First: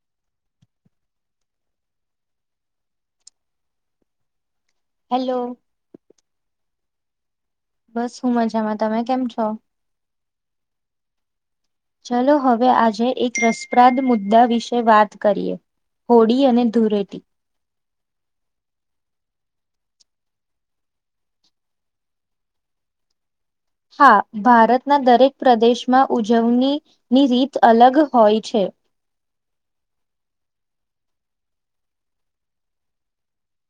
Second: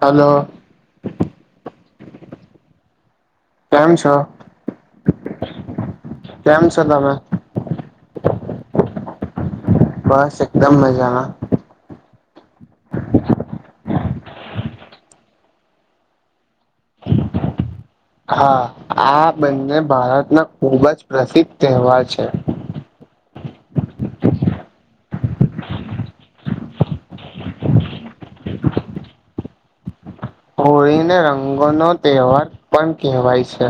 Hello. કેમ છો? Hello. કેમ છો તમે? બસ હુ મજામાં તમે કેમ છો? બસ એકદમ મજાના. ચલો હવે આજે એક રસપ્રાદ મુદ્દા વિશે વાત કરીએ. હોળી અને ધુળેટી. હા આ બંને ભારતના ખુબ જ પ્રસિદ્ધ તહેવાર છે. હા ભારતના દરેક પ્રદેશમાં ઉજવણી ની રીત અલગ હોય છે. હોળીને રંગો નો તહેવાર પણ કેહેવાય છે.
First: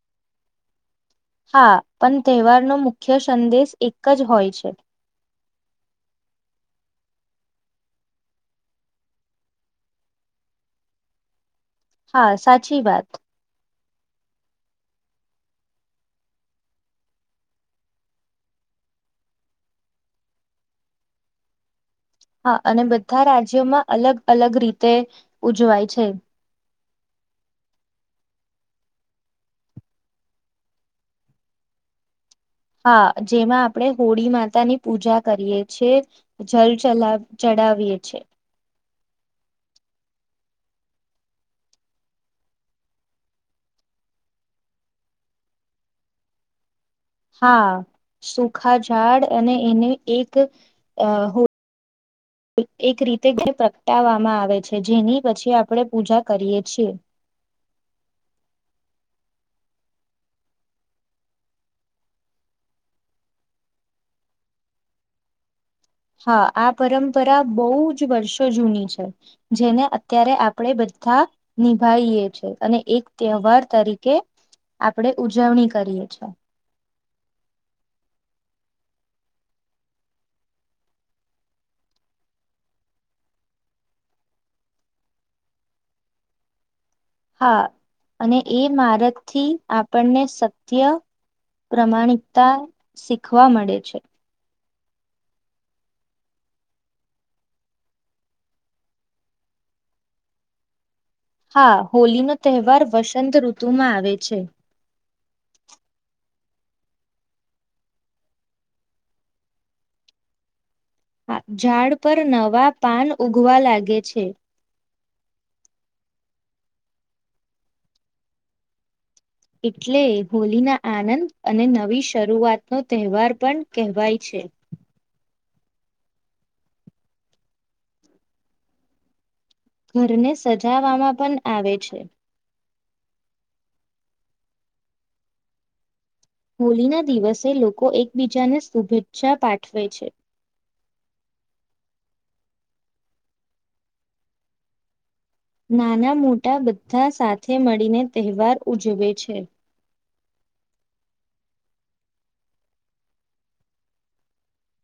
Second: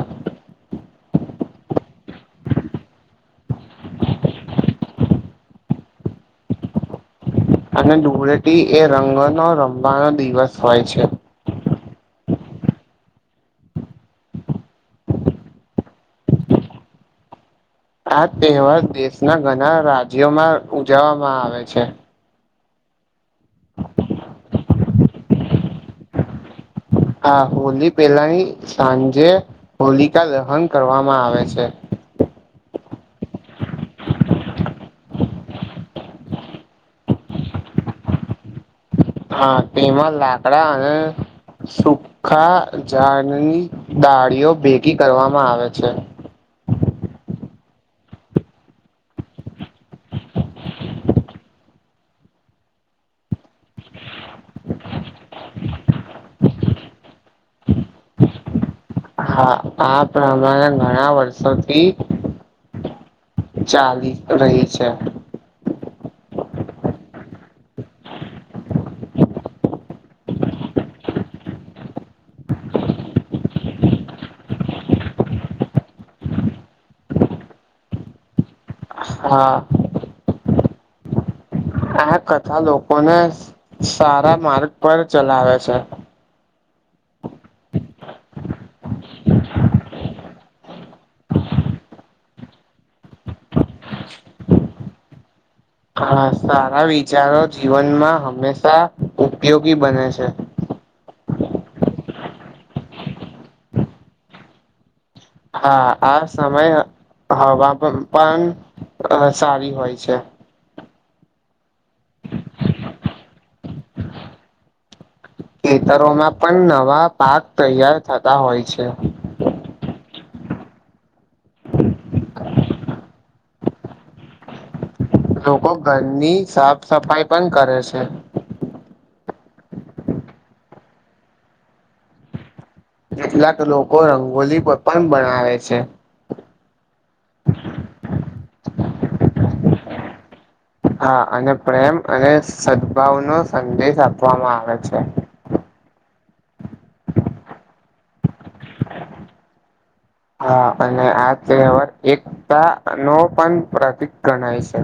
હા! પણ તહેવારનો મુખ્ય સંદેશ એક જ હોય છે. અને ધૂળેટી એ રંગનો રમવાનો દિવસ હોય છે. હા સાચી વાત. આ તહેવાર દેશના ઘણા રાજ્યોમાં ઉજવવામાં આવે છે. હા અને બધા રાજ્યોમાં અલગ અલગ રીતે, ઉજવાય છે. હા! હોલી પેલાની સાંજે હોલિકા દહન કરવામાં આવે છે. હા! જેમાં આપણે હોળી માતાની પૂજા કરીએ છેએ. જલ ચલ ચડાવીએ છે. હા તેમાં લાકડા અને સુખા ઝાડની દાળીઓ ભેગી કરવામાં આવે છે. હા સુખા ઝાડ અને, એને એક [inaudible] એક રીતે જે પ્રગટાવવામાં આવે છે. જેની પછી આપણેે પૂજા કરીએ છીએ. હા આ પ્રમારા ઘણા વર્ષોથી ચાલી રહી છે. હા આ પરંપરા બહુ જ વર્ષો જૂની છે. જેને અત્યારે આપણેે બધા નિભાઈએ છે, અને એક તહેવાર તરીકે આપડે ઉજવણી કરીએ છીએ. હા. આ કથા લોકોને સારા માર્ગ પર ચલાવે છે. હા! અને એ મારત થી આપણને સત્ય પ્રમાણિકતા શીખવા મળે છે. હા! સારા વિચારો જીવનમાં હંમેશા ઉપયોગી બને છે. હા! હોલી નો તહેવાર વસંત ઋતુ માં આવે છે. હા આ સમય હવા પણ સારી હોય છે. ઝાડ પર નવા પાન ઉગવા લાગે છે. ખેતરોમાં પણ નવા પાક તૈયાર થતા હોય છે. એટલે હોલી ના આનંદ અને નવી શરૂઆત નો તહેવાર પણ કહેવાય છે. લોકો ઘરની સાફ સફાઈ પણ કરે છે. ઘરને સજાવામાં પણ આવે છે. કેટલાક લોકો રંગોલી પણ બનાવે છે. હોળ ના દિવસે લોકો એકબીજાને શુભેચ્છા પાઠવે છે. હા અને પ્રેમ અને સદભાવ નો સંદેશ આપવામાં આવે છે. નાના મોટા બધા સાથે મળીને તહેવાર ઉજવે છે. હા અને આ તહેવાર એકતા નો પણ પ્રતિક ગણાય છે.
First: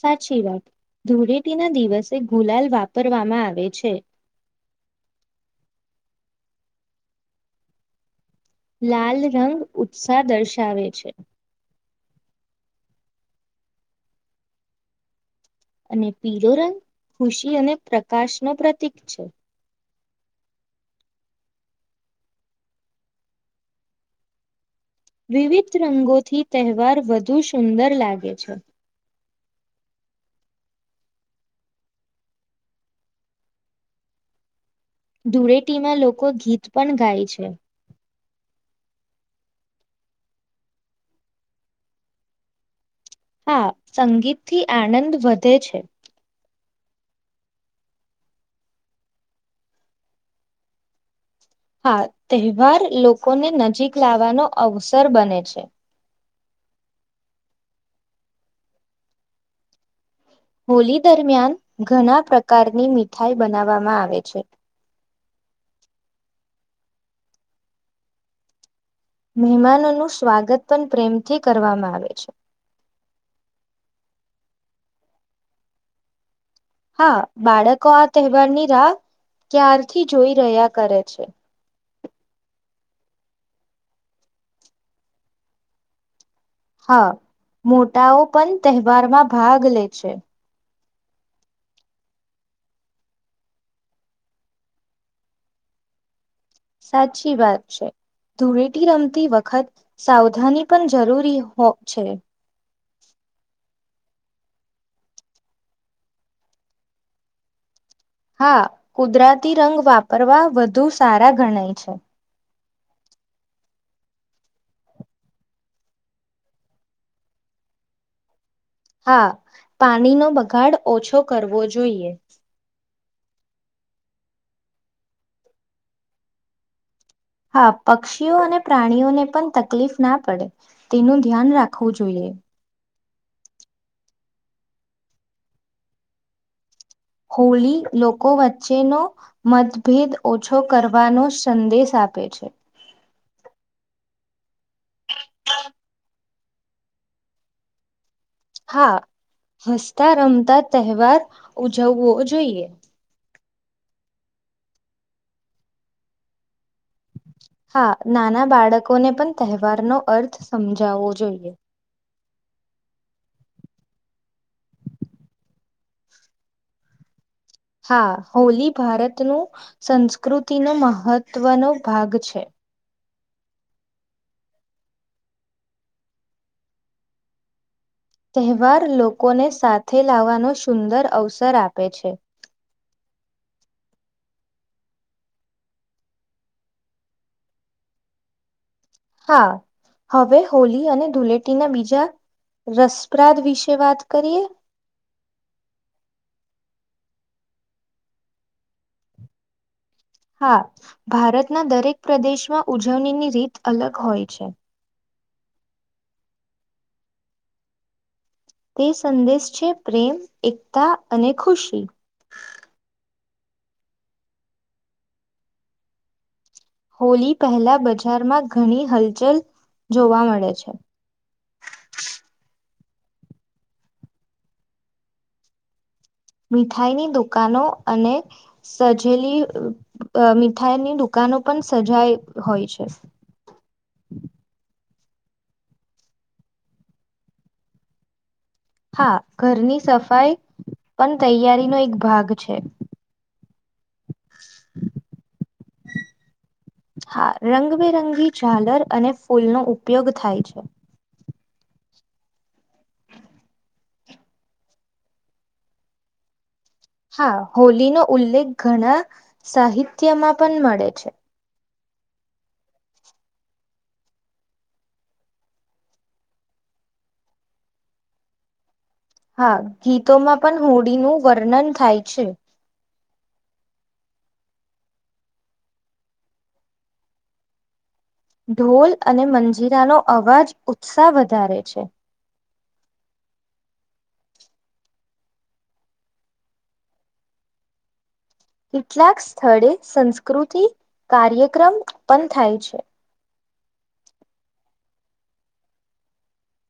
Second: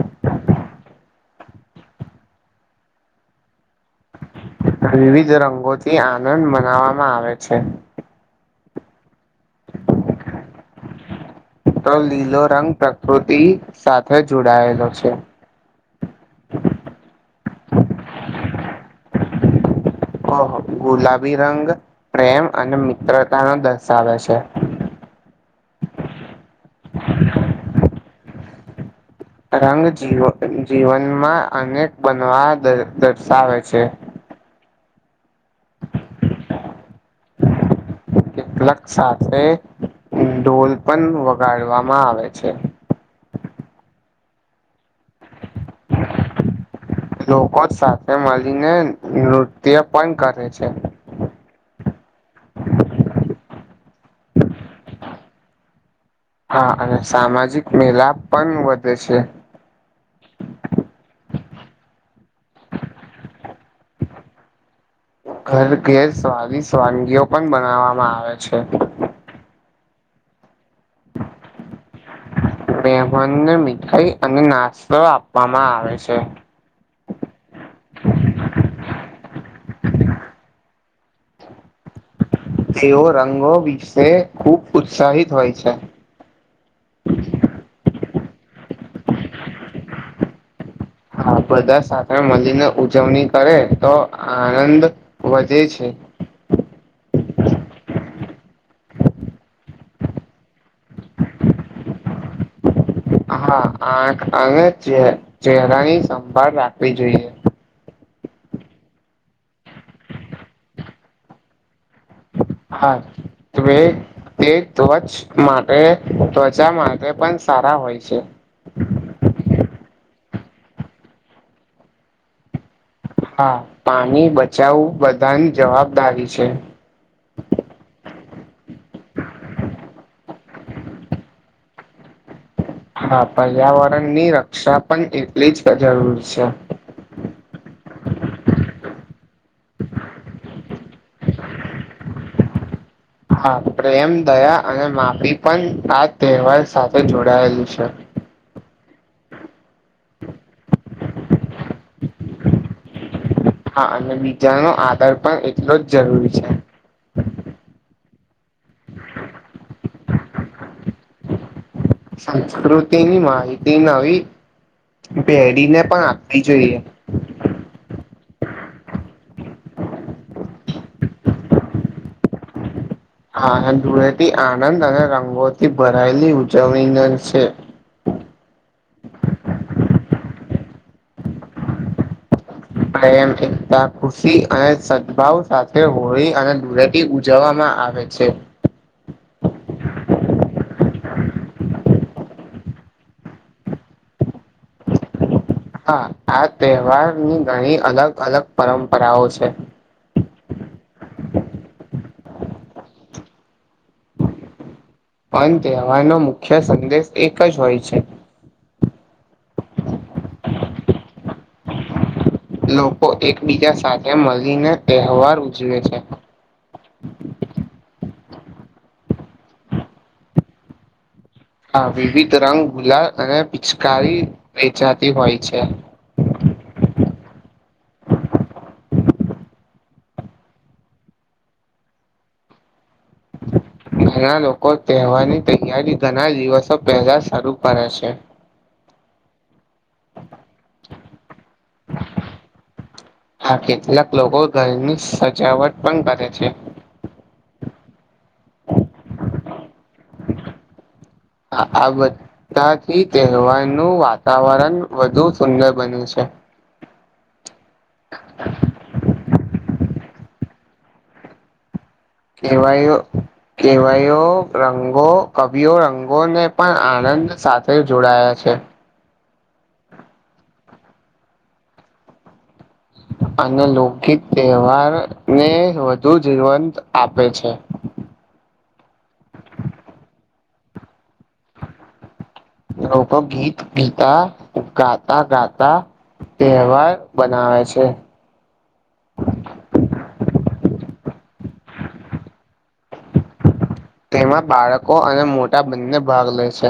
સાચી વાત, ધૂળેટી ના દિવસે ગુલાલ વાપરવામાં આવે છે. વિવિધ રંગોથી આનંદ મનાવામાં આવે છે. લાલ રંગ ઉત્સાહ દર્શાવે છે. તો લીલો રંગ પ્રકૃતિ સાથે જોડાયેલો છે. અને પીલો રંગ ખુશી અને પ્રકાશ નો પ્રતીક છે. ઓહ ગુલાબી રંગ પ્રેમ અને મિત્રતા નો દર્શાવે છે. વિવિધ રંગોથી તહેવાર વધુ સુંદર લાગે છે. રંગ જીવ જીવનમાં અનેક બનવા દર્શાવે છે. ધૂળેટીમાં લોકો ગીત પણ ગાય છે. કેટલાક સાથે ઢોલ પણ વગાડવામાં આવે છે. હા સંગીત થી આનંદ વધે છે. લોકો જ સાથે મળીને નૃત્ય પણ કરે છે. હા તહેવાર લોકોને નજીક લાવવાનો અવસર બને છે. હા અને સામાજિક મેલાપ પન વધે છે. હોલી દરમિયાન ઘણા પ્રકારની મીઠાઈ બનાવવામાં આવે છે. ઘર ઘેર સ્વાદીસ વાનગીઓ પણ બનાવવામાં આવે છે. મહેમાનોનું સ્વાગત પણ પ્રેમથી કરવામાં આવે છે. મેહમાનને મીઠાઈ અને નાસ્તો આપવામાં આવે છે. હા બાળકો આ તહેવારની રાહ ક્યારથી જોઈ રહ્યા કરે છે. તેઓ રંગો વિશે ખુબ ઉત્સાહિત હોય છે. હા મોટાઓ પણ તહેવારમાં ભાગ લે છે. હા બધા સાથે મલીને ઉજવણી કરે તો આનંદ વધે છે. સાચી વાત છે. ધૂળેટી રમતી વખત સાવધાની પણ જરૂરી હો છે. હા આખ અને ચે ચેહરાની સંભાળ રાખવી જોઈએ. હા કુદરતી રંગ વાપરવા વધુ સારા ગણાય છે. હા. તવે તે ધ્વચ માટે ત્વચા માટે પણ સારા હોય છે. હા પાણીનો બગાડ ઓછો કરવો જોઈએ. હા પાણી બચાવું બધાની જવાબદારી છે. હા પક્ષીઓ અને પ્રાણીઓને પણ તકલીફના પડે તેનું ધ્યાન રાખવું જોઈએ. હા પર્યાવરણની રક્ષા પન એટલી જ જરૂર છે. હોલી લોકો વચ્ચેનો મતભેદ ઓછો કરવાનો સંદેશ આપે છે. હા પ્રેમ, દયા અને માપી પણ આ તહેવાર સાથે જોડાયેલ છે. હા હસતા રમતા તહેવાર ઉજવવો જોઈએ. હા અને બીજાનો આધાર પણ એટલો જ જરૂરી છે. હા નાના બાળકોને પણ તહેવારનો અર્થ સમજાવવો જોઈએ. સંસ્કૃતિની માહિતી નવી પેઢને પણ આપવી જોઈએ. હા હોલી ભારતનું સંસ્કૃતિનો મહત્વનો ભાગ છે. હા ધૂળેથી આનંદ અને રંગોથી ભરાયેલી ઉજવણી [unintelligible] છે. તહેવાર લોકોને સાથે લાવાનો સુંદર અવસર આપે છે. પ્રેમ, એકતા, ખુશી અને સદભાવ સાથે હોય અને દૂળે એ ગુજાવામાં આવે છે. હા હવે હોલી અને ધુલેટીના બીજા રસપ્રાદ વિશે વાત કરીએ હા આ તહેવારની ઘણી અલગ અલગ પરંપરાઓ છે. હા ભારતના દરેક પ્રદેશમાં ઉજવણીની રીત અલગ હોય છે. પન તહેવારનો મુખ્ય સંદેશ એક જ હોય છે. તે સંદેશ છે, પ્રેમ, એકતા અને ખુશી લોકો એકબીજા સાથે મલીને તહેવાર ઉજવે છે. હોલી પહેલા બજારમાં ઘણી હલચલ જોવા મલે છે. હા વિવિધ રંગ, ગુલાલ અને પિચકારી વેચાતી હોય છે. મીઠાઈની દુકાનો અને સજેલી અ મીઠાઈની દુકાનો પન સજાય હોય છે. ઘણા લોકો તહેવારની તૈયારી ઘણા દિવસો પહેલા શરૂ કરે છે. હા ઘરની સફાઈ પણ તૈયારી હા કેટલાક લોકો ઘરની સજાવટ પણ કરે છે. હા રંગબેરંગી ઝાલર અને ફૂલનો ઉપયોગ થાય છે. હા આ બ ધાથી તહેવારનું વાતાવરણ વધુ સુંદર બન્યું છે. હા હોલીનો ઉલ્લેખ ઘણા સાહિત્યમાં પણ મળે છે. કેવાયરો? કેવાયયો રંગો, કવિઓ રંગોને પણ આનંદ સાથે જોડાયા છે. હા ગીતોમાં પણ હોળીનું વર્ણન થાય છે. અને લોકગીત તહેવાર ને વધુ જીવંત આપે છે. ઢોલ અને મંજીરાનો અવાજ ઉત્સાહ વધારે છે. લોકો ગીત ગીતા ગાતા ગાતા તહેવાર બનાવે છે. કેટલાક સ્થળે સંસ્કૃતિ કાર્યક્રમ ઉત્પન થાય છે. તેમાં બાળકો અને મોટા બંને ભાગ લે છે.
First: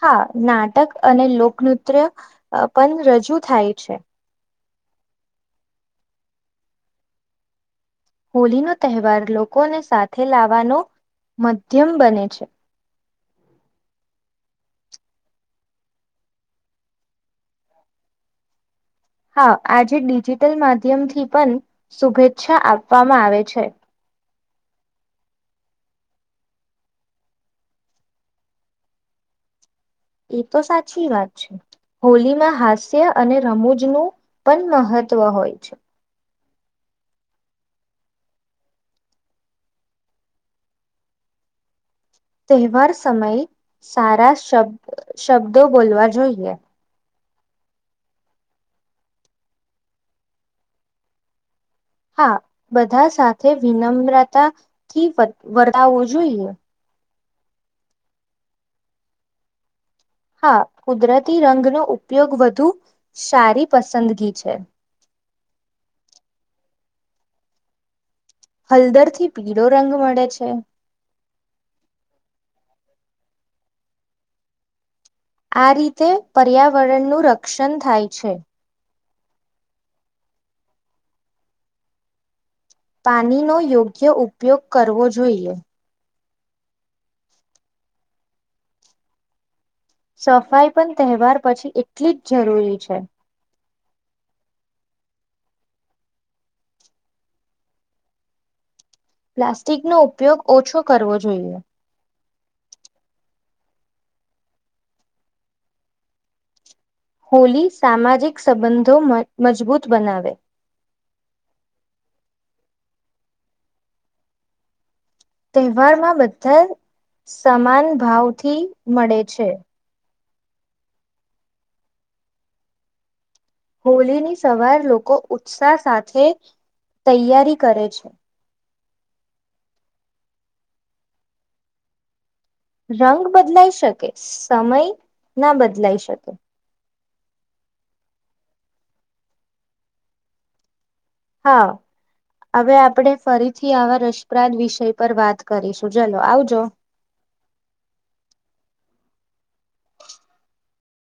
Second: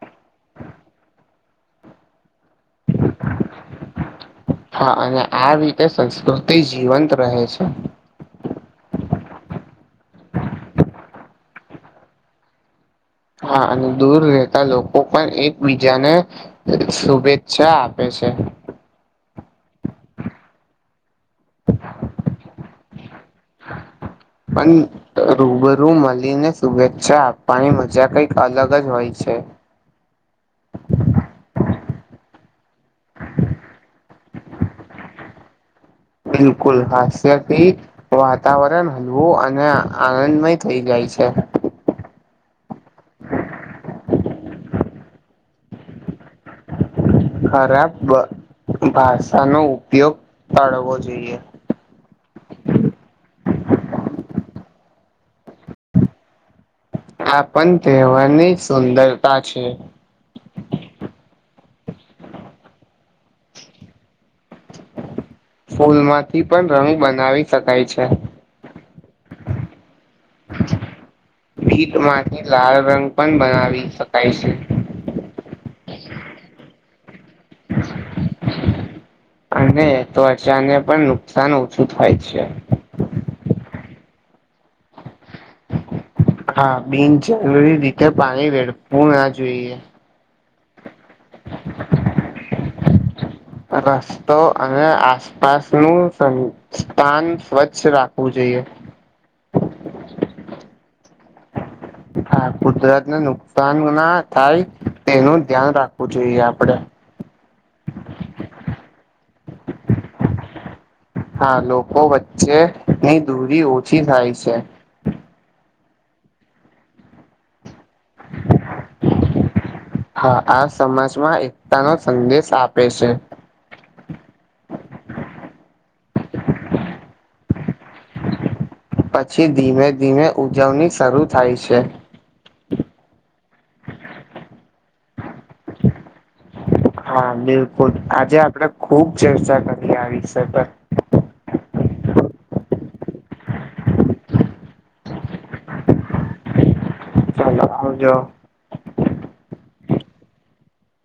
હા નાટક અને લોકનૃત્ય પણ રજૂ થાય છે. હા અને આ રીતે સંસ્કૃતિ જીવંત રહે છે. હોળનો તહેવાર લોકોને સાથે લાવવાનો મધ્યમ બને છે. હા અને દૂર રહેતા લોકો પણ એકબીજાને શુભેચ્છા આપે છે. હા આજે ડિજિટલ માધ્યમ થી પણ શુભેચ્છા આપવામાં આવે છે. પણ રૂબરૂ મળીને શુભેચ્છા આપવાની મજા કઈક અલગ જ હોય છે. એ તો સાચી વાત છે. હોલીમાં હાસ્ય અને રમૂજનું પણ મહત્વ હોય છે. બિલકુલ હાસ્યથી વાતાવરણ હલવું અને આનંદમય થઈ જાય છે. તહેવાર સમયે સારા શબ શબ્દો બોલવા જોઈએ. ખરાબ ભાષાનો ઉપયોગ કરવો જોઈએ. હા બધા સાથે વિનમ્રતાથી વતાવવો જોઈએ. આ પણ તહેવારની સુંદરતા છે. હા કુદરતી રંગનોો ઉપયોગ વધુ સારી પસંદગી છે. ફૂલમાંથી પણ રંગ બનાવી શકાય છે. હલદર થી પીળો રંગ મળે છે. ભીતમાંથી લાળ રંગ પણ બનાવી શકાય છે. આ રીતે પર્યાવરણનું રક્ષણ થાય છે. અને ત્વચા પણ નુકસાન ઓછું થાય છે. પાણીનો યોગ્ય ઉપયોગ કરવો જોઈએ. હા બિન જરૂરી રીતે પાણી વેળફુ ના જોઈએ. સફાઈ પણ તહેવાર પછી એટલી જ જરૂરી છે. બસ તો અ આ પાસનું સ્થાન સ્વચ્છ રાખવું જોઈએ. પ્લાસ્ટિકનો ઉપયોગ ઓછો કરવો જોઈએ. હા કુદરતને નુકસાન ના થાય. તેનું ધ્યાન રાખવું જોઈએ આપડે. હોલી સામાજિક સંબંધો મજબૂત બનાવે. હા લોકો વચ્ચે ની દૂરી ઓછી થાય છે. તહેવારમાં બધા સમાન ભાવથી મળે છે. હા આ સમાજમાં એકતા નો સંદેશ આપે છે. હોલી ની સવાર લોકો ઉત્સાહ સાથે તૈયારી કરે છે. પછી ધીમે ધીમે ઉજવણી શરૂ થાય છે. રંગ બદલાઈ શકે સમય ના બદલાઈ શકે. હા બિલકુલ આજે આપડે ખુબ ચર્ચા કરીએ આ વિષય પર હા! હવે આપણે ફરીથી આવા રસપ્રાદ વિષય પર વાત કરીશું ચલો આવજો. ચલો આવજો.